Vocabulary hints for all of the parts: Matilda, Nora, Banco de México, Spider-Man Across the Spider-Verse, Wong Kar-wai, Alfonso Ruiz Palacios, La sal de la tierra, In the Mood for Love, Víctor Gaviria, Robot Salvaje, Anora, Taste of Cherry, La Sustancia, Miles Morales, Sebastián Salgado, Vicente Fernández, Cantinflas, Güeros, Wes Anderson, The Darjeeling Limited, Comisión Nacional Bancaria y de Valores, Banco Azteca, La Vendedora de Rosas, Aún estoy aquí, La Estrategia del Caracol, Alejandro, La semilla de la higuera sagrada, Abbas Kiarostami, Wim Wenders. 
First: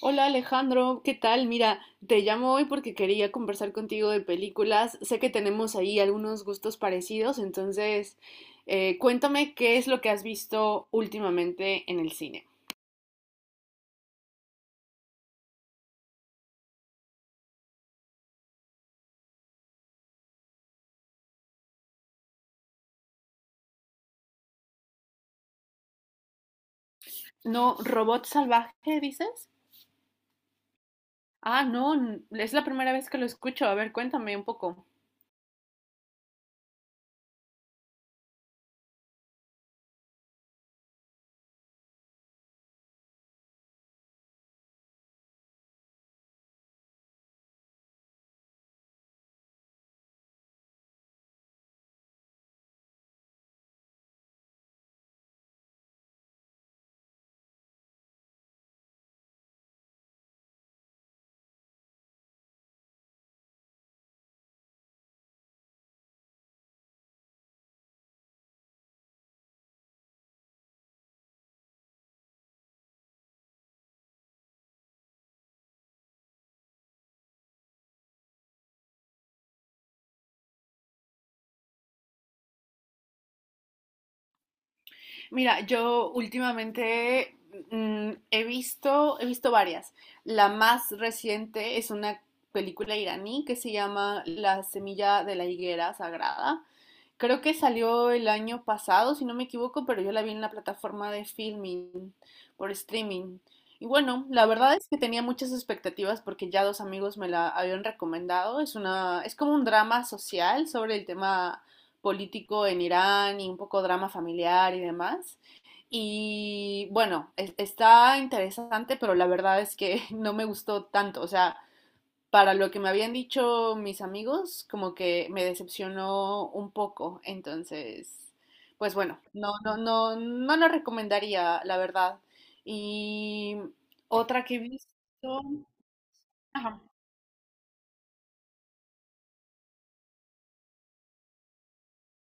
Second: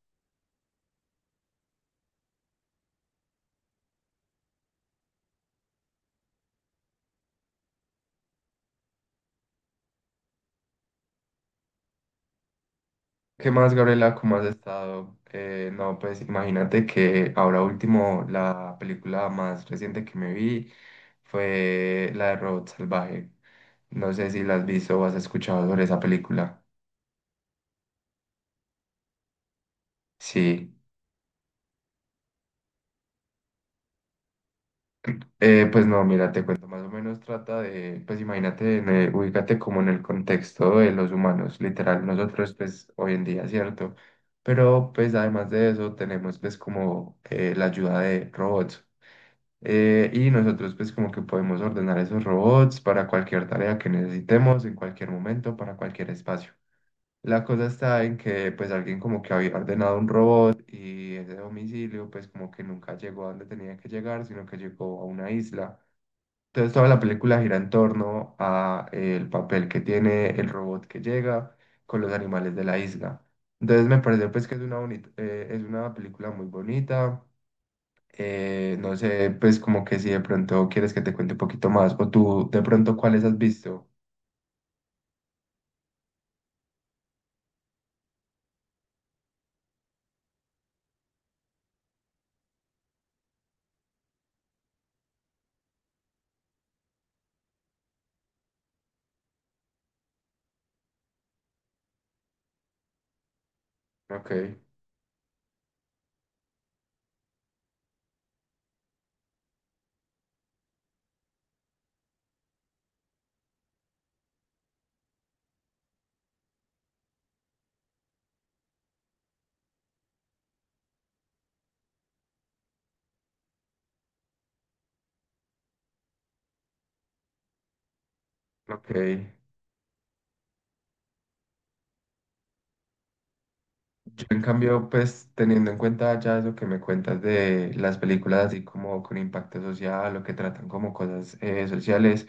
Hola Alejandro, ¿qué tal? Mira, te llamo hoy porque quería conversar contigo de películas. Sé que tenemos ahí algunos gustos parecidos, entonces cuéntame qué es lo que has visto últimamente en el cine. ¿Qué más, Gabriela? ¿Cómo has estado? No, pues imagínate que ahora último la película más reciente que me vi fue la de Robot Salvaje. No sé si la has visto o has escuchado sobre esa película. No, ¿Robot Salvaje, dices? Sí. Ah, no, es la primera vez que lo escucho. A ver, cuéntame un poco. Pues no, mira, te cuento más o menos trata de, pues imagínate, ubícate como en el contexto de los humanos, literal, nosotros pues hoy en día, ¿cierto? Pero pues además de eso tenemos pues como la ayuda de robots. Y nosotros pues como que podemos ordenar esos robots para cualquier tarea que necesitemos, en cualquier momento, para cualquier espacio. La cosa está en que pues alguien como que había ordenado un robot y ese domicilio pues como que nunca llegó a donde tenía que llegar, sino que llegó a una isla. Entonces toda la película gira en torno a el papel que tiene el robot que llega con los animales de la isla. Entonces me pareció pues que es una bonita, es una película muy bonita. No sé, pues como que si de pronto quieres que te cuente un poquito más, o tú de pronto cuáles has visto. Mira, yo últimamente he visto varias. La más reciente es una película iraní que se llama La semilla de la higuera sagrada. Creo que salió el año pasado, si no me equivoco, pero yo la vi en la plataforma de filming, por streaming. Y bueno, la Ok, verdad es que tenía muchas expectativas porque ya dos amigos me la habían recomendado. Es una, es como un drama social sobre el tema político en Irán y un poco drama familiar y demás. Y bueno, está interesante, pero la verdad es que no me gustó tanto. O sea, para lo que me habían dicho mis amigos, como que me decepcionó un poco. Entonces, ok. pues bueno, no, no, no lo recomendaría, la verdad. Y Yo en otra que he visto, cambio, pues teniendo en cuenta ya eso que me ajá, cuentas de las películas así como con impacto social o que tratan como cosas sociales,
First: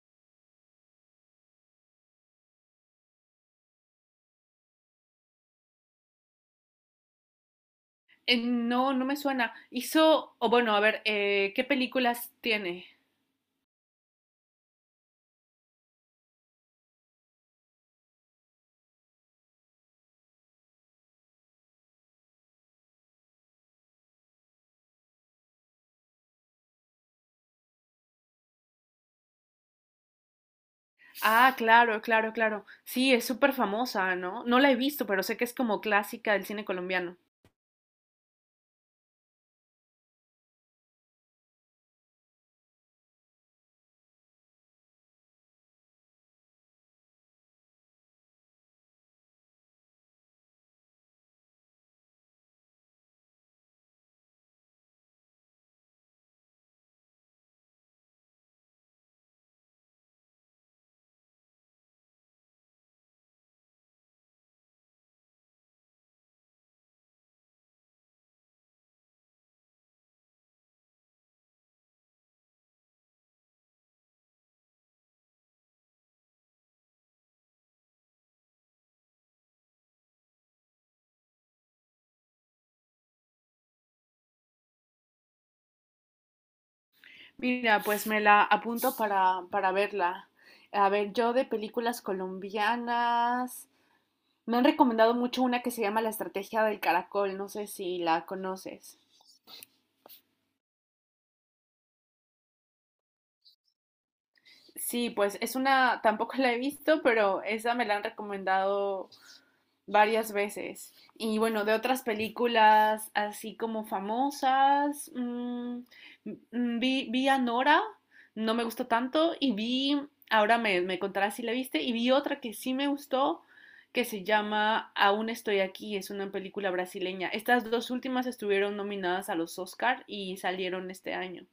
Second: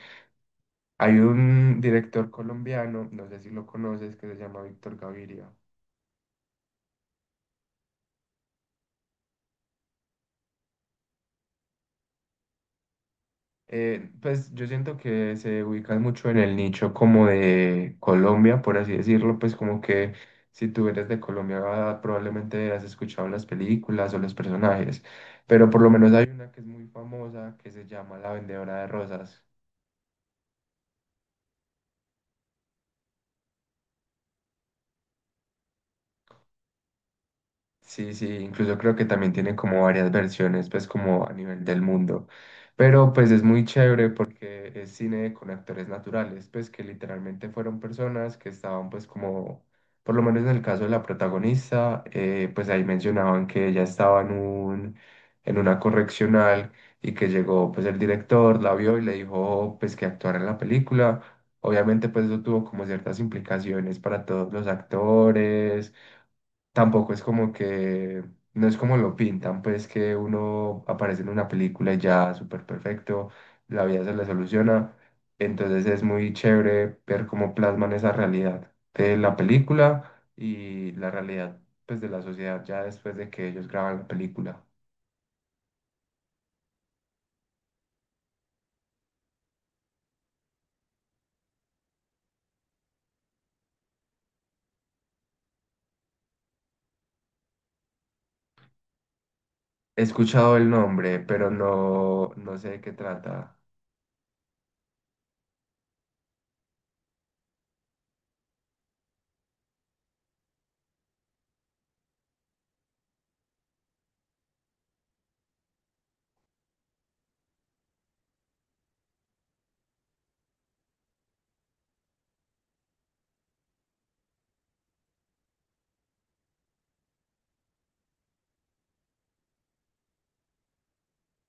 hay un director colombiano, no sé si lo conoces, que se llama Víctor Gaviria. No, no me suena. Hizo, o bueno, a ver, ¿qué películas tiene? Pues yo siento que se ubican mucho en el nicho como de Colombia, por así decirlo, pues como que si tú eres de Colombia ah, probablemente has escuchado las películas o los personajes, pero por lo menos hay una que es muy famosa que se llama La Vendedora de Rosas. Ah, claro, claro, claro. Sí, es súper famosa, ¿no? No la he visto, pero sé que es como clásica del cine colombiano. Sí, sí, incluso creo que también tiene como varias versiones, pues como a nivel del mundo. Pero pues es muy chévere porque es cine con actores naturales, pues que literalmente fueron personas que estaban pues como, por lo menos en el caso de la protagonista, pues ahí mencionaban que ella estaba en un, en una correccional y que llegó pues el director, la vio y le dijo pues que actuara en la película. Obviamente pues eso tuvo como ciertas implicaciones para todos los actores, tampoco es como que, no es como lo pintan, pues que uno aparece en una película y ya súper perfecto, la vida se le soluciona. Entonces es muy chévere ver cómo plasman esa realidad de la película y la realidad pues de la sociedad ya después de que ellos graban la película. Mira, pues me la apunto para verla. A ver, yo de películas colombianas. Me han recomendado mucho una que se llama La Estrategia del Caracol, no sé si la conoces. He escuchado el nombre, pero no, no sé de qué trata. Sí, pues es una, tampoco la he visto, pero esa me la han recomendado varias veces. Y bueno, de otras películas así como famosas, vi, vi a Nora, no me gustó tanto, y vi, ahora me, me contarás si la viste, y vi otra que sí me gustó, que se llama Aún estoy aquí, es una película brasileña. Estas dos últimas estuvieron nominadas a los Oscar y salieron este año.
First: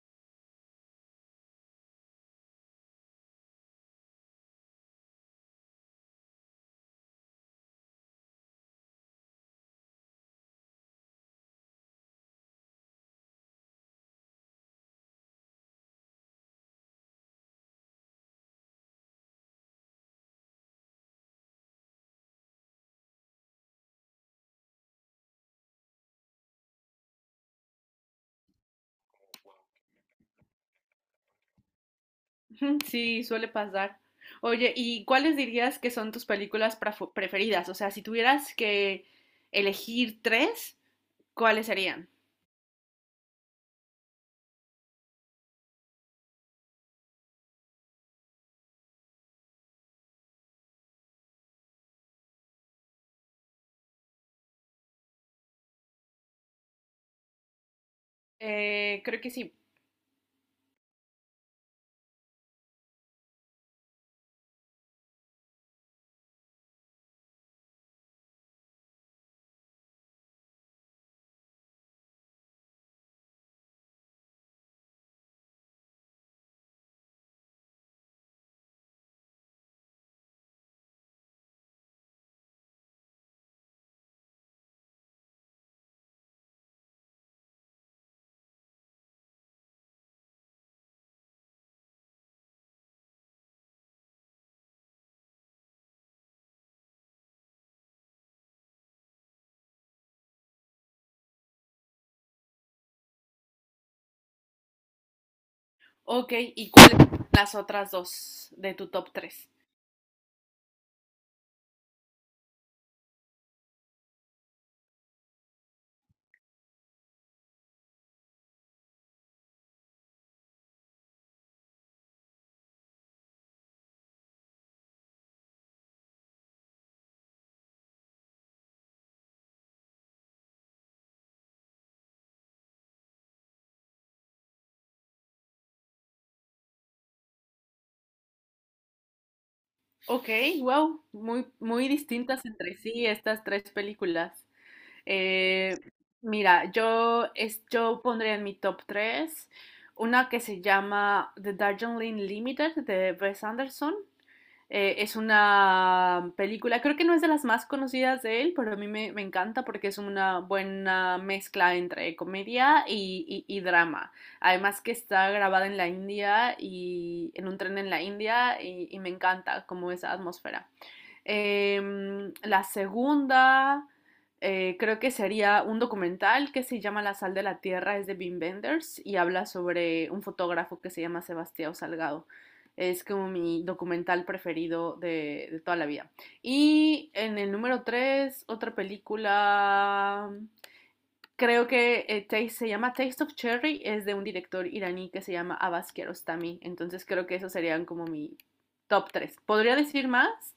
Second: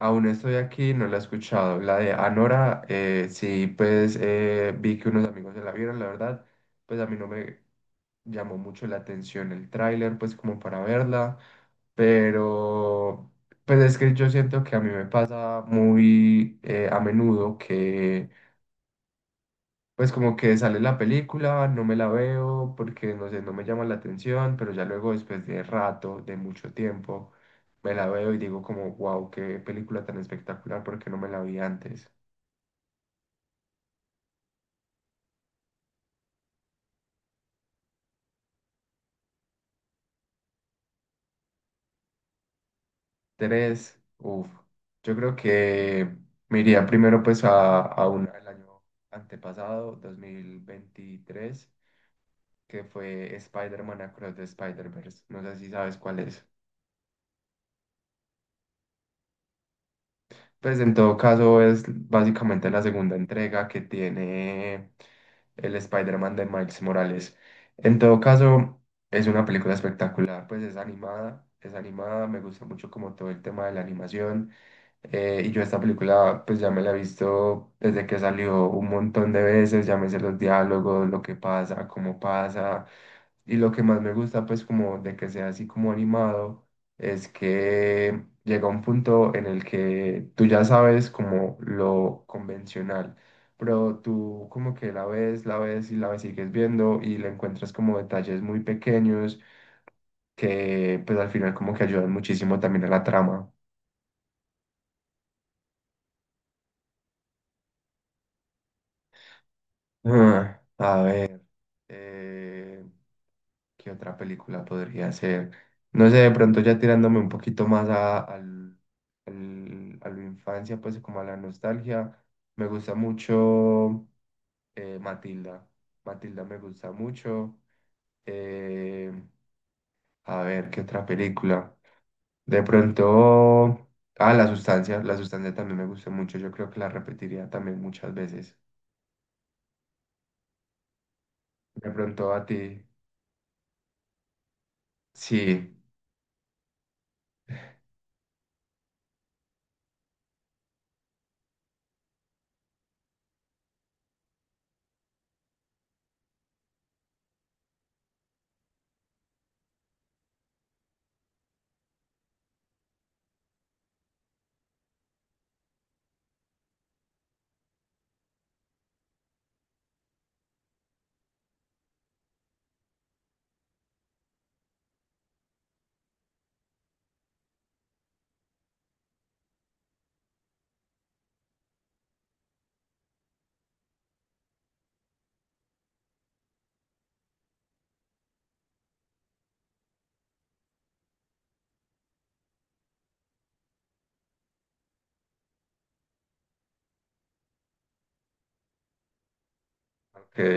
Aún estoy aquí, no la he escuchado. La de Anora, sí, pues vi que unos amigos se la vieron, la verdad, pues a mí no me llamó mucho la atención el tráiler, pues como para verla, pero pues es que yo siento que a mí me pasa muy a menudo, pues como que sale la película, no me la veo porque no sé, no me llama la atención, pero ya luego después de rato, de mucho tiempo, me la veo y digo como, wow, qué película tan espectacular porque no me la vi antes. Ujú, sí, suele pasar. Oye, ¿y cuáles dirías que son tus películas preferidas? O sea, si tuvieras que elegir tres, ¿cuáles serían? Tres, uff, yo creo que me iría primero pues a una del año antepasado, 2023, que fue Spider-Man Across the Spider-Verse. No sé si sabes cuál es. Creo que sí. Pues en todo caso es básicamente la segunda entrega que tiene el Spider-Man de Miles Morales. En todo caso es una película espectacular, pues es animada, me gusta mucho como todo el tema de la animación. Y yo esta película pues ya me la he visto desde que salió un montón de veces, ya me sé los diálogos, lo que pasa, cómo pasa. Y lo que más me gusta, pues, como de que sea así como animado, es que llega un punto en el que tú ya sabes como lo convencional, pero tú como que la ves y la ves, sigues viendo y le encuentras como detalles muy pequeños que, pues, al final como que ayudan muchísimo también a la trama. Ok, ¿y cuáles son las otras dos de tu top tres? Ah, a ver. eh, ¿Qué otra película podría ser? No sé, de pronto ya tirándome un poquito más a, a la infancia, pues como a la nostalgia, me gusta mucho Matilda. Matilda me gusta mucho. Eh, a ver, ¿qué otra película? De pronto, ah, La Sustancia. La Sustancia también me gusta mucho. Yo creo que la repetiría también muchas veces. Ok, wow, muy, muy De pronto a distintas ti, entre sí estas tres películas. sí, Eh, mira, yo pondría en mi top tres una que se llama The Darjeeling Limited de Wes Anderson. Es una película, creo que no es de las más conocidas de él, pero a mí me encanta porque es una buena mezcla entre comedia y, y drama. Además que está grabada en la India y en un tren en la India y me encanta como esa atmósfera. Em, la segunda creo que sería un documental que se llama La sal de la tierra, es de Wim Wenders y habla sobre un fotógrafo que se llama Sebastián Salgado. Es como mi documental preferido de toda la vida. Y en el número 3 otra película, creo que se llama Taste of Cherry, es de un director iraní que se llama Abbas Kiarostami. Entonces creo que esos serían como mi top tres. Podría decir ok. más,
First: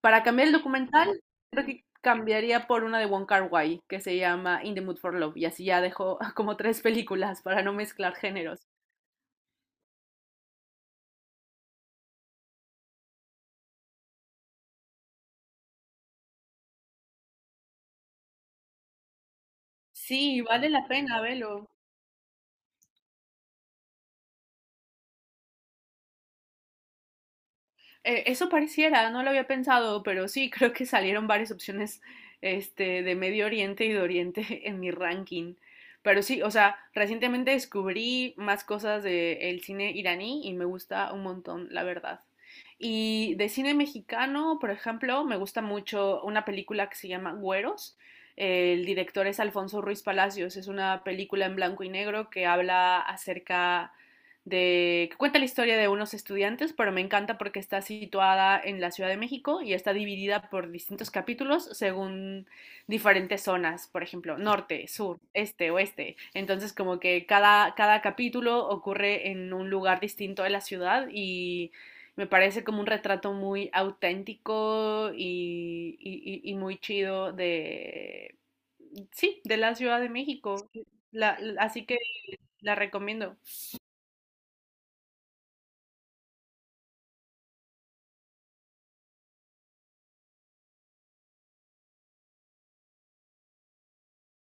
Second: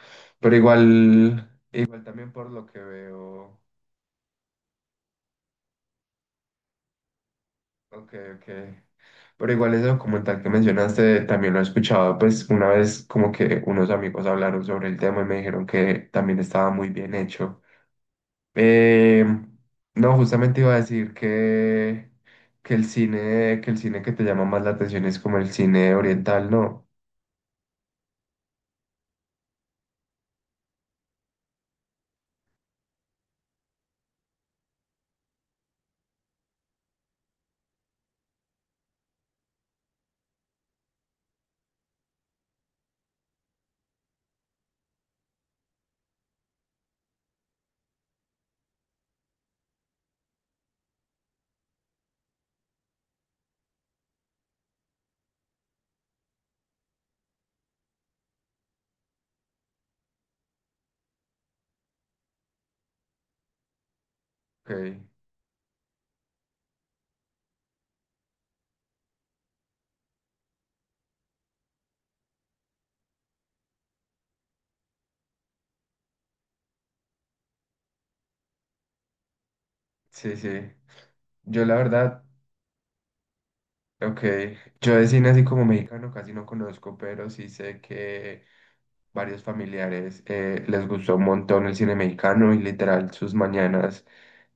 para cambiar el Pero documental, igual, creo que igual también por cambiaría lo que por una de Wong veo. Kar-wai que se llama In the Mood for Love y así ya dejo como tres películas para no mezclar Ok, ok. géneros. Pero igual ese documental que mencionaste también lo he escuchado, pues una vez como que unos amigos hablaron sobre el tema y me dijeron que también estaba muy bien hecho. Eh, no, Sí, justamente vale iba a la decir pena, velo. Que el cine, que el cine que te llama más la atención es como el cine oriental, ¿no? Eso pareciera, no lo había pensado, pero sí, creo que salieron varias opciones este, de Medio Oriente y de Oriente en mi ranking. Pero sí, o sea, recientemente descubrí más cosas del de cine iraní y me gusta un montón, la verdad. Y de cine mexicano, por ejemplo, me gusta mucho una película que se llama Güeros. El director es Alfonso Ruiz Palacios. Es una película en blanco y negro que habla acerca de, que cuenta la historia de unos estudiantes, pero me encanta porque está situada en la Ciudad de México y está dividida por distintos capítulos según diferentes zonas, por ejemplo, norte, Ok, sur, este, oeste. Entonces, como que cada capítulo ocurre en un lugar distinto de la ciudad y me parece como un retrato muy auténtico y muy chido de, sí, de la Ciudad de sí, sí. México. Yo la Así que verdad, la recomiendo. ok, yo de cine así como mexicano casi no conozco, pero sí sé que varios familiares les gustó un montón el cine mexicano y literal sus mañanas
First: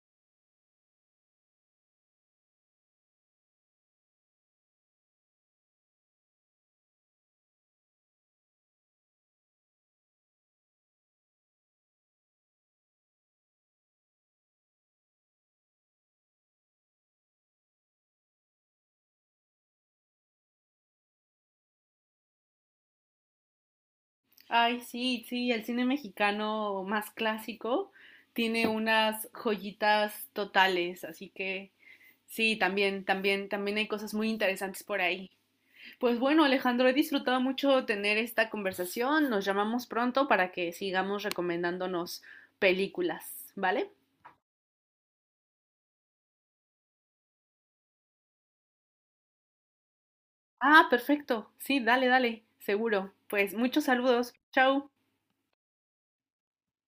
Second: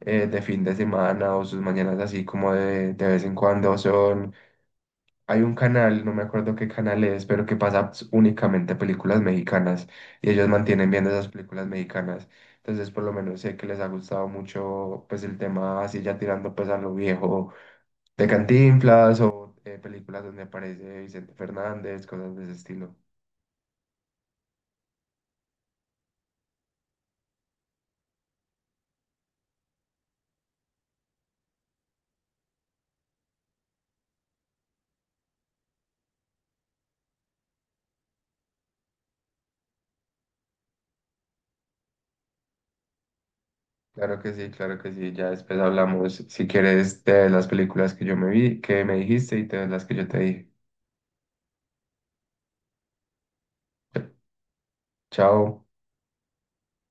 de fin de semana o sus mañanas así como de vez en cuando son... Hay un canal, no me acuerdo qué canal es, pero que pasa únicamente películas mexicanas y ellos mantienen viendo esas películas mexicanas. Entonces por lo menos sé que les ha gustado mucho pues el tema así ya tirando pues a lo viejo de Cantinflas o películas donde aparece Vicente Fernández, cosas de ese estilo. Ay, sí, sí, el cine mexicano más clásico tiene unas joyitas totales, así que sí, también, también hay cosas muy interesantes por ahí. Pues bueno, Alejandro, he disfrutado mucho tener esta conversación. Nos llamamos pronto para que sigamos recomendándonos películas, ¿vale? Claro que sí, claro que sí. Ya después hablamos, si quieres, de las películas que yo me vi, que me dijiste y de las que yo te dije. Ah, perfecto. Sí, dale, dale, seguro. Pues muchos saludos. Chao. Chao.